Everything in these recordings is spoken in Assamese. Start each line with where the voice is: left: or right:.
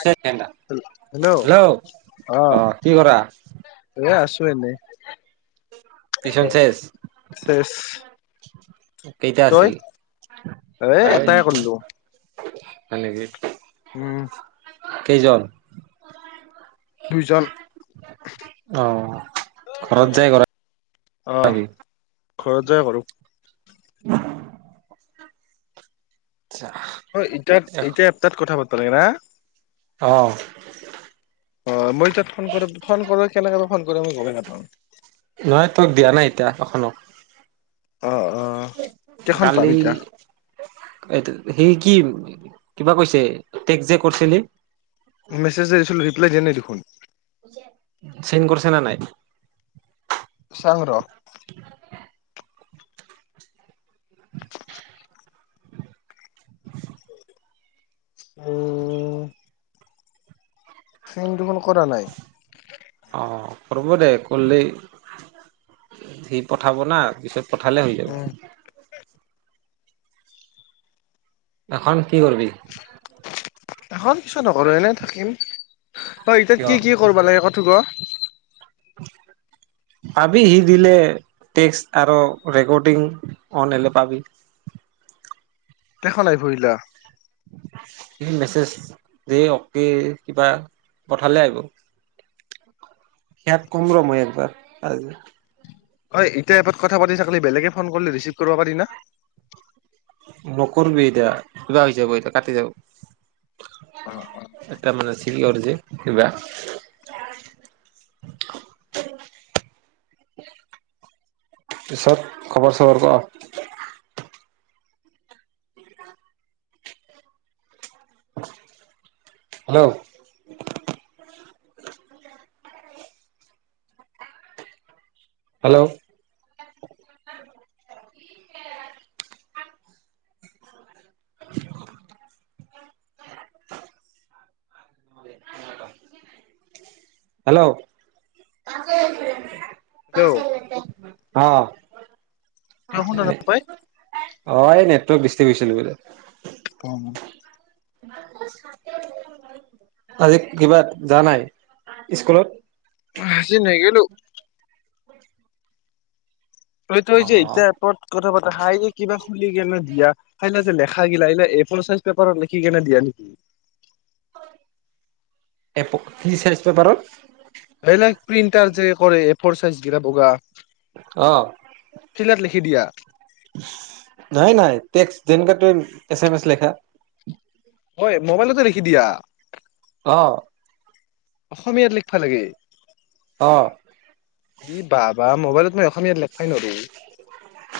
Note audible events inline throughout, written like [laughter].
right: হেল্ল'
left: হেল্ল'
right: অ
left: আহ
right: কি কৰা
left: এ আছো এনেই।
right: ভিষন শেষ
left: চেচ
right: [unintelligible] কেইতা
left: তই
right: আছিল?
left: এ
right: হয়
left: এটাই কৰিলো
right: নেকি?
left: উম।
right: কেইজন
left: দুইজন
right: অঁ ঘৰত যায় ঘৰত।
left: আহ ঘৰত যাই কৰু
right: উ [inaudible]
left: হয় ইাত এতিয়া তাত কথা পাত। পালি না
right: অ
left: অ মই তাত ফোন কৰো ফোন কৰো কেনেকে ফোন কৰ মই গমে নাপাওঁ।
right: তক দিয়া নাই এতিয়া এখনক
left: অ অ কেইখন পাম
right: কালি
left: এতিয়া
right: এইটো সেই কি কিবা কৈছে টেক যে কৰিছিলি।
left: মেছেজযে দিছিলো ৰিপ্লাই দিয়া নাই দেখোন। ফোন
right: চিন কৰিছে না নাই?
left: চাং ৰ। উহ ফোন দেখোন কৰা নাই।
right: অ কৰব দে কৰলেই, সি পঠাব না পিছত পঠালে হৈ
left: উম
right: যাব। এখন কি কৰবি?
left: এখন পিছত নকৰো, এনে থাকিম। আ ইতাত
right: কিয়
left: কি কি কৰবা লাগে কথ ক?
right: পাবি সি দিলে, টেক্স আৰু ৰেকৰ্ডিং অন হলে পাবি।
left: দেখা নাই ফুৰিলা
right: এ মেছেজ, এ অকে কিবা পঠালে আহিব। ইয়াক কম ৰ মই একবাৰ, কা
left: হয় এতিয়া এপত কথা পাতি থাকিলি বেলেগে ফোন কৰিলি ৰিচিভ কৰিবা পাৰি না?
right: নকৰবি এতিয়া কিবা হৈ যাব এতিয়া, কাটি যাব। এতিয়া মানে আছ কি কৰিছে কিবা। পিছত খবৰ চবৰ ক হেল্ল' হেল্ল' [unintelligible] হেল্ল' [unintelligible]
left: হেল্ল'
right: পাছফাইলতে অঁ।
left: তখন নাপায়
right: অ, এ নে তই বষ্টি গৈছিলি বোলে।
left: অ মই
right: আজি কিবা যাৱা নাই, স্কুলত?
left: আজি নেগেলো। তইটো
right: অ
left: যে এইতা এপত কথা পাতা, হাই যে কিবা শুনি কেনে দিয়া সেই যে লেখা গিলা, এগিলা এ ফৰ চাইজ পেপাৰত লিখি কেনে দিয়া নেকি?
right: কি চাইজ পেপাৰত?
left: এইবিলাক প্ৰিন্টাৰ যে এ ফৰ চাইজ গিৰা বগা
right: অ
left: ফিল্ডত লিখি দিয়া [inaudible]
right: নাই নাই টেক্স্ট, যেনেকা তুমি এছ এম এছ লেখা।
left: হয় মোবাইলতে লিখি দিয়া?
right: অহ।
left: অসমীয়াত লিখবা লাগে?
right: অ
left: ই বাবা মোবাইলত অসম লোই ন [unintelligible]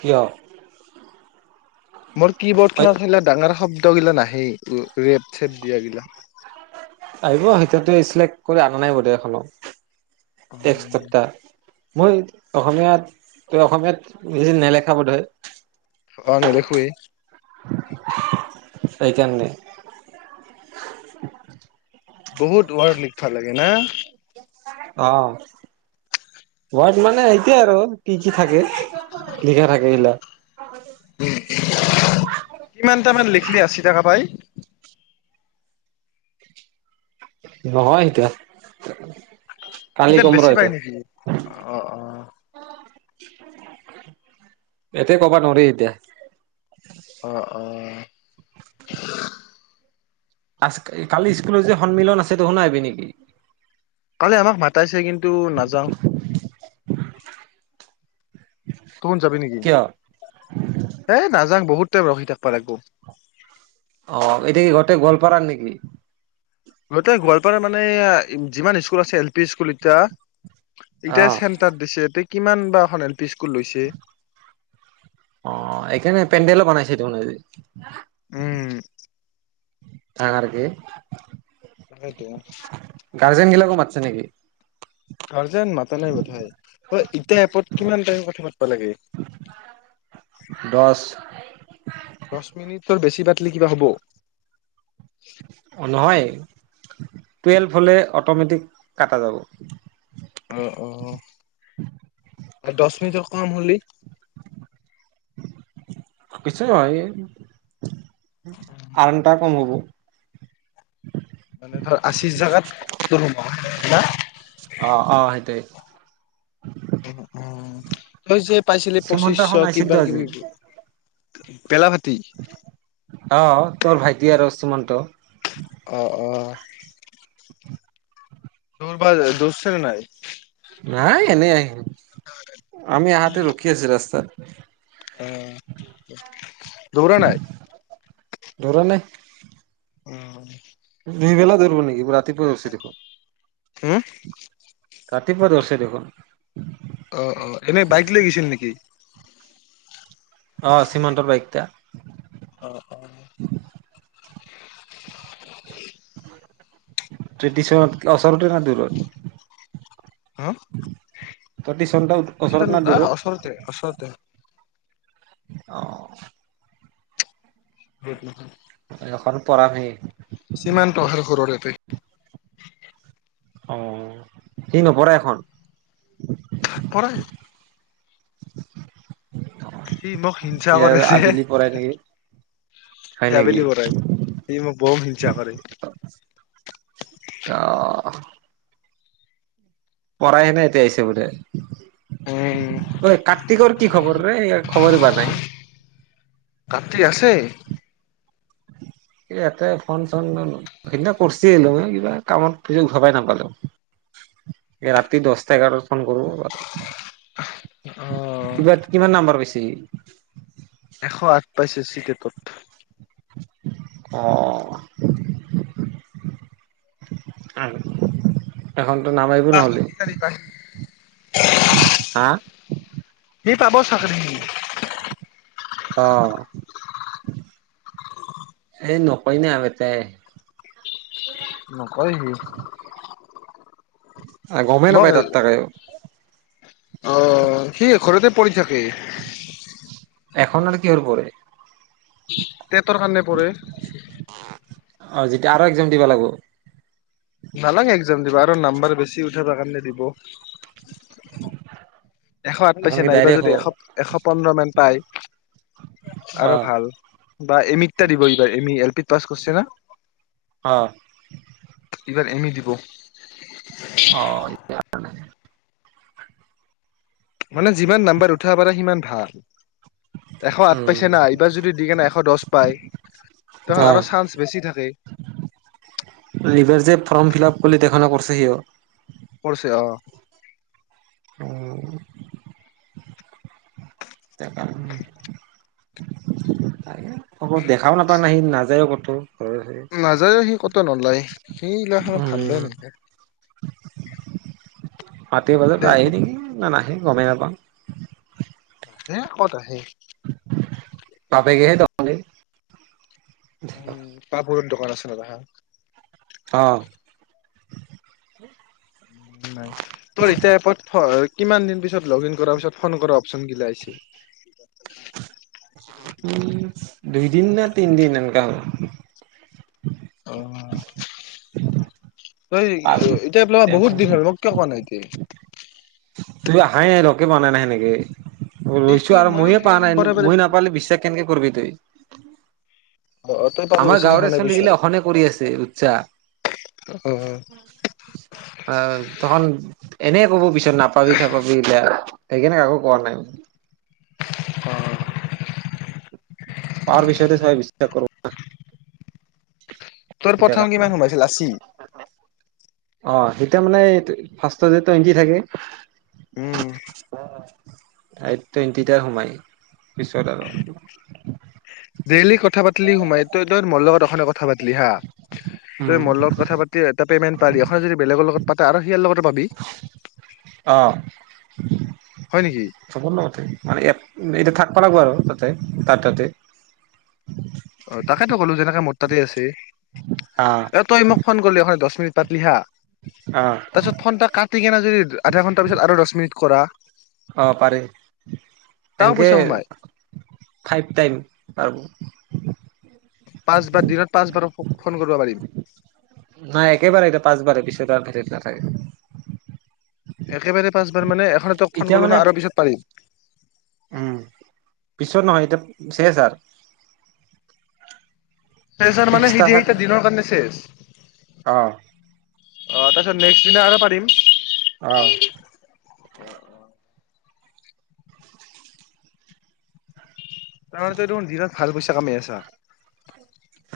right: কিয়
left: মোৰ কি বৰ্ড খতা ডাঙৰ শব্দ গিলা নাহেই। ৰেপ চেপ দিয়া গিলা
right: আহিব এতিয়াতো চিলেক্ট কৰি অনা নাই বদখন এক সপপ্তাহ মই অসমীয়াত ত অসমীয়াত বেছি নেলেখা বোধয়
left: অ নেদেখোয়েই
right: সেইকাৰণে [unintelligible]
left: বহুত ৰয়েলি ভাল লাগে না।
right: অ ঘট মানে সেইতি আৰু কি কি থাকে, লিখা থাকে এইিলাক
left: কিমানটামান লিখিলি আশী টকা পাই।
right: নহয় এতিয়া কালি
left: তিতা
right: কম ৰ
left: বেছি পায়
right: এতিয়া
left: নেকি? অ অ
right: এতে কব নৰি এতিয়া।
left: অ অ
right: আজ কালি স্কুলৰ যে সন্মিলন আছে দে শুন আহিবি নেকি
left: কালি আমাক মাতাইছে কিন্তু টো নাযাওঁ তহত যাবি নেকি?
right: কিয়
left: এ নাযাওঁ ৰখি থাকিব লাগিব।
right: অ এতিয়া কি ঘৰটে গোৱলপাৰাৰ নেকি?
left: গ গোৱালপাৰ মানে যিমান স্কুল আছে এল পি স্কুল এতিয়া ইতিয়া
right: অ'
left: চেনটাৰ দিছে এতি কিমান বা খন এল পি স্কুল লৈছে।
right: অ ', এইকাৰণে পেণ্ডেলো বনাইছে দেখোন আজি।
left: উম',
right: আৰ - আৰ কি
left: তাকেইটো
right: গাৰ্জেন গিলাকো মাৎসে নেকি?
left: গাৰ্জেন মাতা নাই বুধই, অই এতিয়া এপত কিমান টাইম কথা পাতব লাগে?
right: দহ
left: দস মিনিটৰ বেছি পাত তিলি কিবা হ'ব?
right: অ', নহয়। টুৱেলভ হ'লে অট'মেটিক কাটা যাব।
left: অ', - অ', আৰু দছ মিনিটৰ কাম হলি?
right: কিছু হয়। আৰামটা কম হব।
left: ধ আশী জাগাত দৰুমা
right: অ', - অ ', সেইটোৱেই
left: উ', - উম', তই যে পাইছিলি
right: শ্ৰীমন্ত
left: পঁচিছশ
right: খন আহিছিল
left: কিবা
right: তো
left: কিবি। পেলা ফ
right: অহ ', তৰ ভাইটি আৰু শুমন্ত
left: অহ ', - অহ',। দৰব দূৰছে ন নাই।
right: নাই এনেই আহে। আমি আহাতে ৰখি আছো ৰাস্তাত। নি [inaudible]
left: অ', দৌৰা নাই?
right: দৌৰা নাই।
left: উম ',
right: দুইবেলা ধৰিব নেকি পুৰা।
left: হম ',
right: ৰাতিপুৱা দৌৰছে দেখোন।
left: অ', - অ', এনেই বাইক লৈ গৈছিল নেকি?
right: অ', চিমানন্তৰ বাইকটা
left: অ', - অ',
right: ট্ৰদিশন অচৰতে ন দূৰত?
left: হাহ ',
right: দি চ ওচৰত ন দূৰত।
left: ওচৰতে
right: অ'।
left: উম! উুহু।
right: এখন পঢ়ালেই।
left: সীমান্তহাতৰ ঘৰলৈকে।
right: অ, সি নপৰে এখন
left: পৰা সি মোক হিংসা
right: সি
left: কৰিছে, যে
right: আবেলি পঢ়াই নেকি হয়
left: সি
right: নেকি
left: আবেলি কৰাই, সি মোক বৰ হিংসা কৰে।
right: অ [unintelligible] নৰ এতিয়া আহিছে বোলে,
left: উম
right: ঐ কাৰ্তিকৰ কি খবৰ‌ ৰে খবৰ ববৰ নাই।
left: কাটি আছে
right: ইয়াতে ফোন চোন কৰিছিলোঁ, কিবা কামত ভবাই নাপালোঁ, ৰাতি দহটা এঘাৰত ফোন কৰোঁ বাৰু
left: অ
right: কিবা কিমান নাম্বাৰ পাইছেহি?
left: এশ আঠ পাইছেহি। [unintelligible]
right: অ আৰু এখনতো নামাৰিব নহল। হা
left: [unintelligible] সি পাব চাকৰি
right: অ, এই নকৈ না আগতে।
left: নকয়হি।
right: গমেই নাপায়, তাত থাকিও।
left: অ, সি ঘৰতে পৰি থাকে।
right: এখন আৰু কিহৰ পৰে
left: টেটৰ কাৰে পঢ়ে
right: অ, যেতিয়া আৰু এক্সাম দিব লাগিব
left: নালাগে এক্সাম দিব আৰু নাম্বাৰ বেছি উঠাব কাৰণে দিলেও এশ আঠ
right: এখন
left: পাইছে
right: কি
left: নাই এইবাৰ
right: ডাইৰেক্ট
left: যদি
right: হ'ব
left: এশ এশ পোন্ধৰ মান পায়,
right: অ
left: আৰু ভাল বা এমিৰটা দিব এইবাৰ এ মি, এল পি পছ কৰছে না?
right: অ'হ
left: এইবাৰ এম‌ দিব।
right: অ'।
left: মানে যিমান নাম্বাৰ উঠাব পাৰে, সিমান ভাল। এশ আঠ
right: উম
left: পাইছে না, এইবাৰ যদি দি কেনে এশ দহ পায়,
right: অ
left: আৰু চান্স বেছি থাকে।
right: এইবাৰ যে ফৰ্ম ফিল আপ কৰিলি [unintelligible]
left: কৈছে অ'।
right: উম। [unintelligible] তাক দেখাও নাপায়, ন সি, নাযায়ও ক'তো। ঘৰৰ হেৰি
left: নাযায়ো সি ক'তো নোলায়, ‌ সেই গিলাখনত ঠাণ্ডাই [unintelligible]
right: মাটিৰ বজাৰ
left: দে
right: আহ
left: ক'ত
right: নেকি না নাহে? গমেই নাপাওঁ।
left: কত আহে।
right: পাবিগেহে তঁহতি‌
left: উম [unintelligible] কিমান আছিল। [unintelligible]
right: অঁ।
left: নাই তোৰ এতিয়া এপত কিমান দিন পিছত লগ ইন কৰাৰ পিছত ফোন কৰা অপচন গিলা আহিছে।
right: উম
left: অ
right: দুইদিন না তিনদিন এনেুৱা। হয়।
left: অঁ। তই
right: হ'ল
left: এতিয়াোৱা বহুত
right: টেনচন
left: দিশ হয় মোক কিয় কোৱা নাই এতিয়া'
right: তইতো হাই নাই লগে পোৱা নাই সেনেকে।
left: এই কি
right: ৰৈছো আৰু
left: মই দেখোন
right: ময়ে
left: সেই
right: পোৱা নাই
left: সম্পদে
right: ময় নাপালে বিশ্বাস কেনেকে কৰিববি তই।
left: অ অ তই পাব
right: আমাৰ
left: বেছি
right: গাঁৱৰে
left: দেখা নাই
right: চলি
left: বুইছা
right: গিলা অখনে কৰি আছে
left: অ
right: উৰুচ্চাহ আহ ত। এনে ক'ব বিচাৰাৰে। ত নাপাবি থাপাবিলাক সেইকাৰনে কাকো কোৱা নাই ম পাৰ বিষয়তে চবাই বিশ্বাস কৰ
left: তোৰ প্ৰথম কিমান সোমাইছিল আশি
right: অ এতিয়া মানে ফাৰ্ষ্ট যে টুৱেণ্টি থাকে
left: উম
right: টুৱেণ্টি সোমাই পিছত আৰ
left: ডেইলি কথা পাতিলি সোমাই এইটো মোৰ লগত তখনে কথা পাতিলি হা তই
right: উম
left: মলত কথা পাতি এটা পেমেণ্ট পালি এ যদি বেলেগৰ লগত পাতে আৰু সিয়াৰ লগতে পাবি
right: আহ।
left: হয় নেকি
right: চবত নঠ মানে এতিয়া থাকিব লাগিব আৰু কথাই টাতে
left: অ তাকেতো ক'লো যেনেকে মোৰ তাতেই আছে
right: অ
left: এ তই মোক ফোন কৰিলি এখ দহ মিনিট তাত লিহা
right: অ
left: তাৰপিছত ফনটা কাটি কে ন যদি আধা ঘণ্টাৰ পিছত আৰু দহ মিনিট কৰা
right: অঁ পাৰি
left: তাও পইচা সোমাই
right: এনেকৈ ফাইভ টাইম পাৰব
left: পাঁচবাৰ দিনত পাঁচবাৰ ফোন কৰিব পাৰিম
right: নাই একেবাৰে এতিয়া পাঁচবাৰে পিছত ভেটত নাথাকে
left: একেবাৰে পাঁচবাৰ মানে তোক ফোন
right: এতিয়া
left: কলো
right: মানে
left: ন আৰু পিছত পাৰিম
right: উম পিছত নহয় এতিয়া শেষ আৰু
left: চেচৰ মানে সি সেইটা দিনৰ কাৰণে চেষ
right: অঁ!
left: অঁ তাৰ নেক্সট দিনা আৰু পাৰিম
right: আহঁ
left: [unintelligible] ভাল পইচা কামি আছা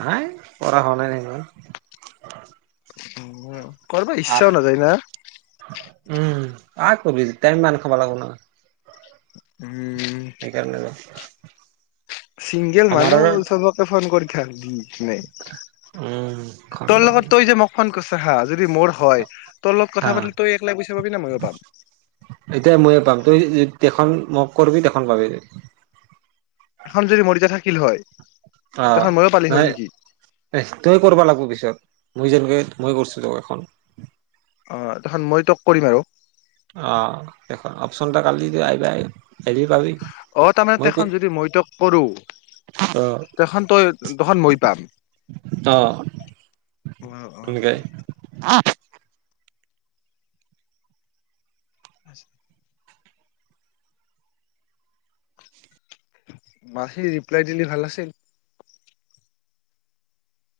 right: হাই কৰা হ নাই মৰ
left: উম। কৰ ইচ্ছাও নাযায় না
right: আহ কৰিবি তাই মান খাব লাগিব না
left: [unintelligible]
right: সেই কাৰণে নেযায়
left: চিংগল মানুহ চবকে ফোন কৰি ঢাকলি
right: উম
left: তোৰ
right: খণ্ডান
left: লগত তই যে মক ফোন কৰছি সাল যদি মোৰ হয় তোৰ লগত
right: অ
left: কথা পাতি তই এককলাই পুইচা পাবি না ময়ো পাম
right: মক কৰবি তেখন পাবি তই।
left: এখন যদি মৰি যা থাকিল হয়
right: অ
left: তখন ময়ো পালি হয়
right: নহয়
left: নেকি
right: এ তই কৰিবা লাগিব পিছত মই যেনকে মই কৰিছোঁ এখন
left: অ দেখোন মই তোক কৰিম আৰু
right: আহ দেইখন অপচোন কালি আহিবা আহ
left: আহ তাৰমানে তেখন যদি মই তোক কৰো
right: অ
left: তেখন তই তখন মই পাম।
right: অ
left: আহ
right: এনেকে
left: আহ [unintelligible] মাখি ৰিপ্লাই দিলে ভাল আছিল।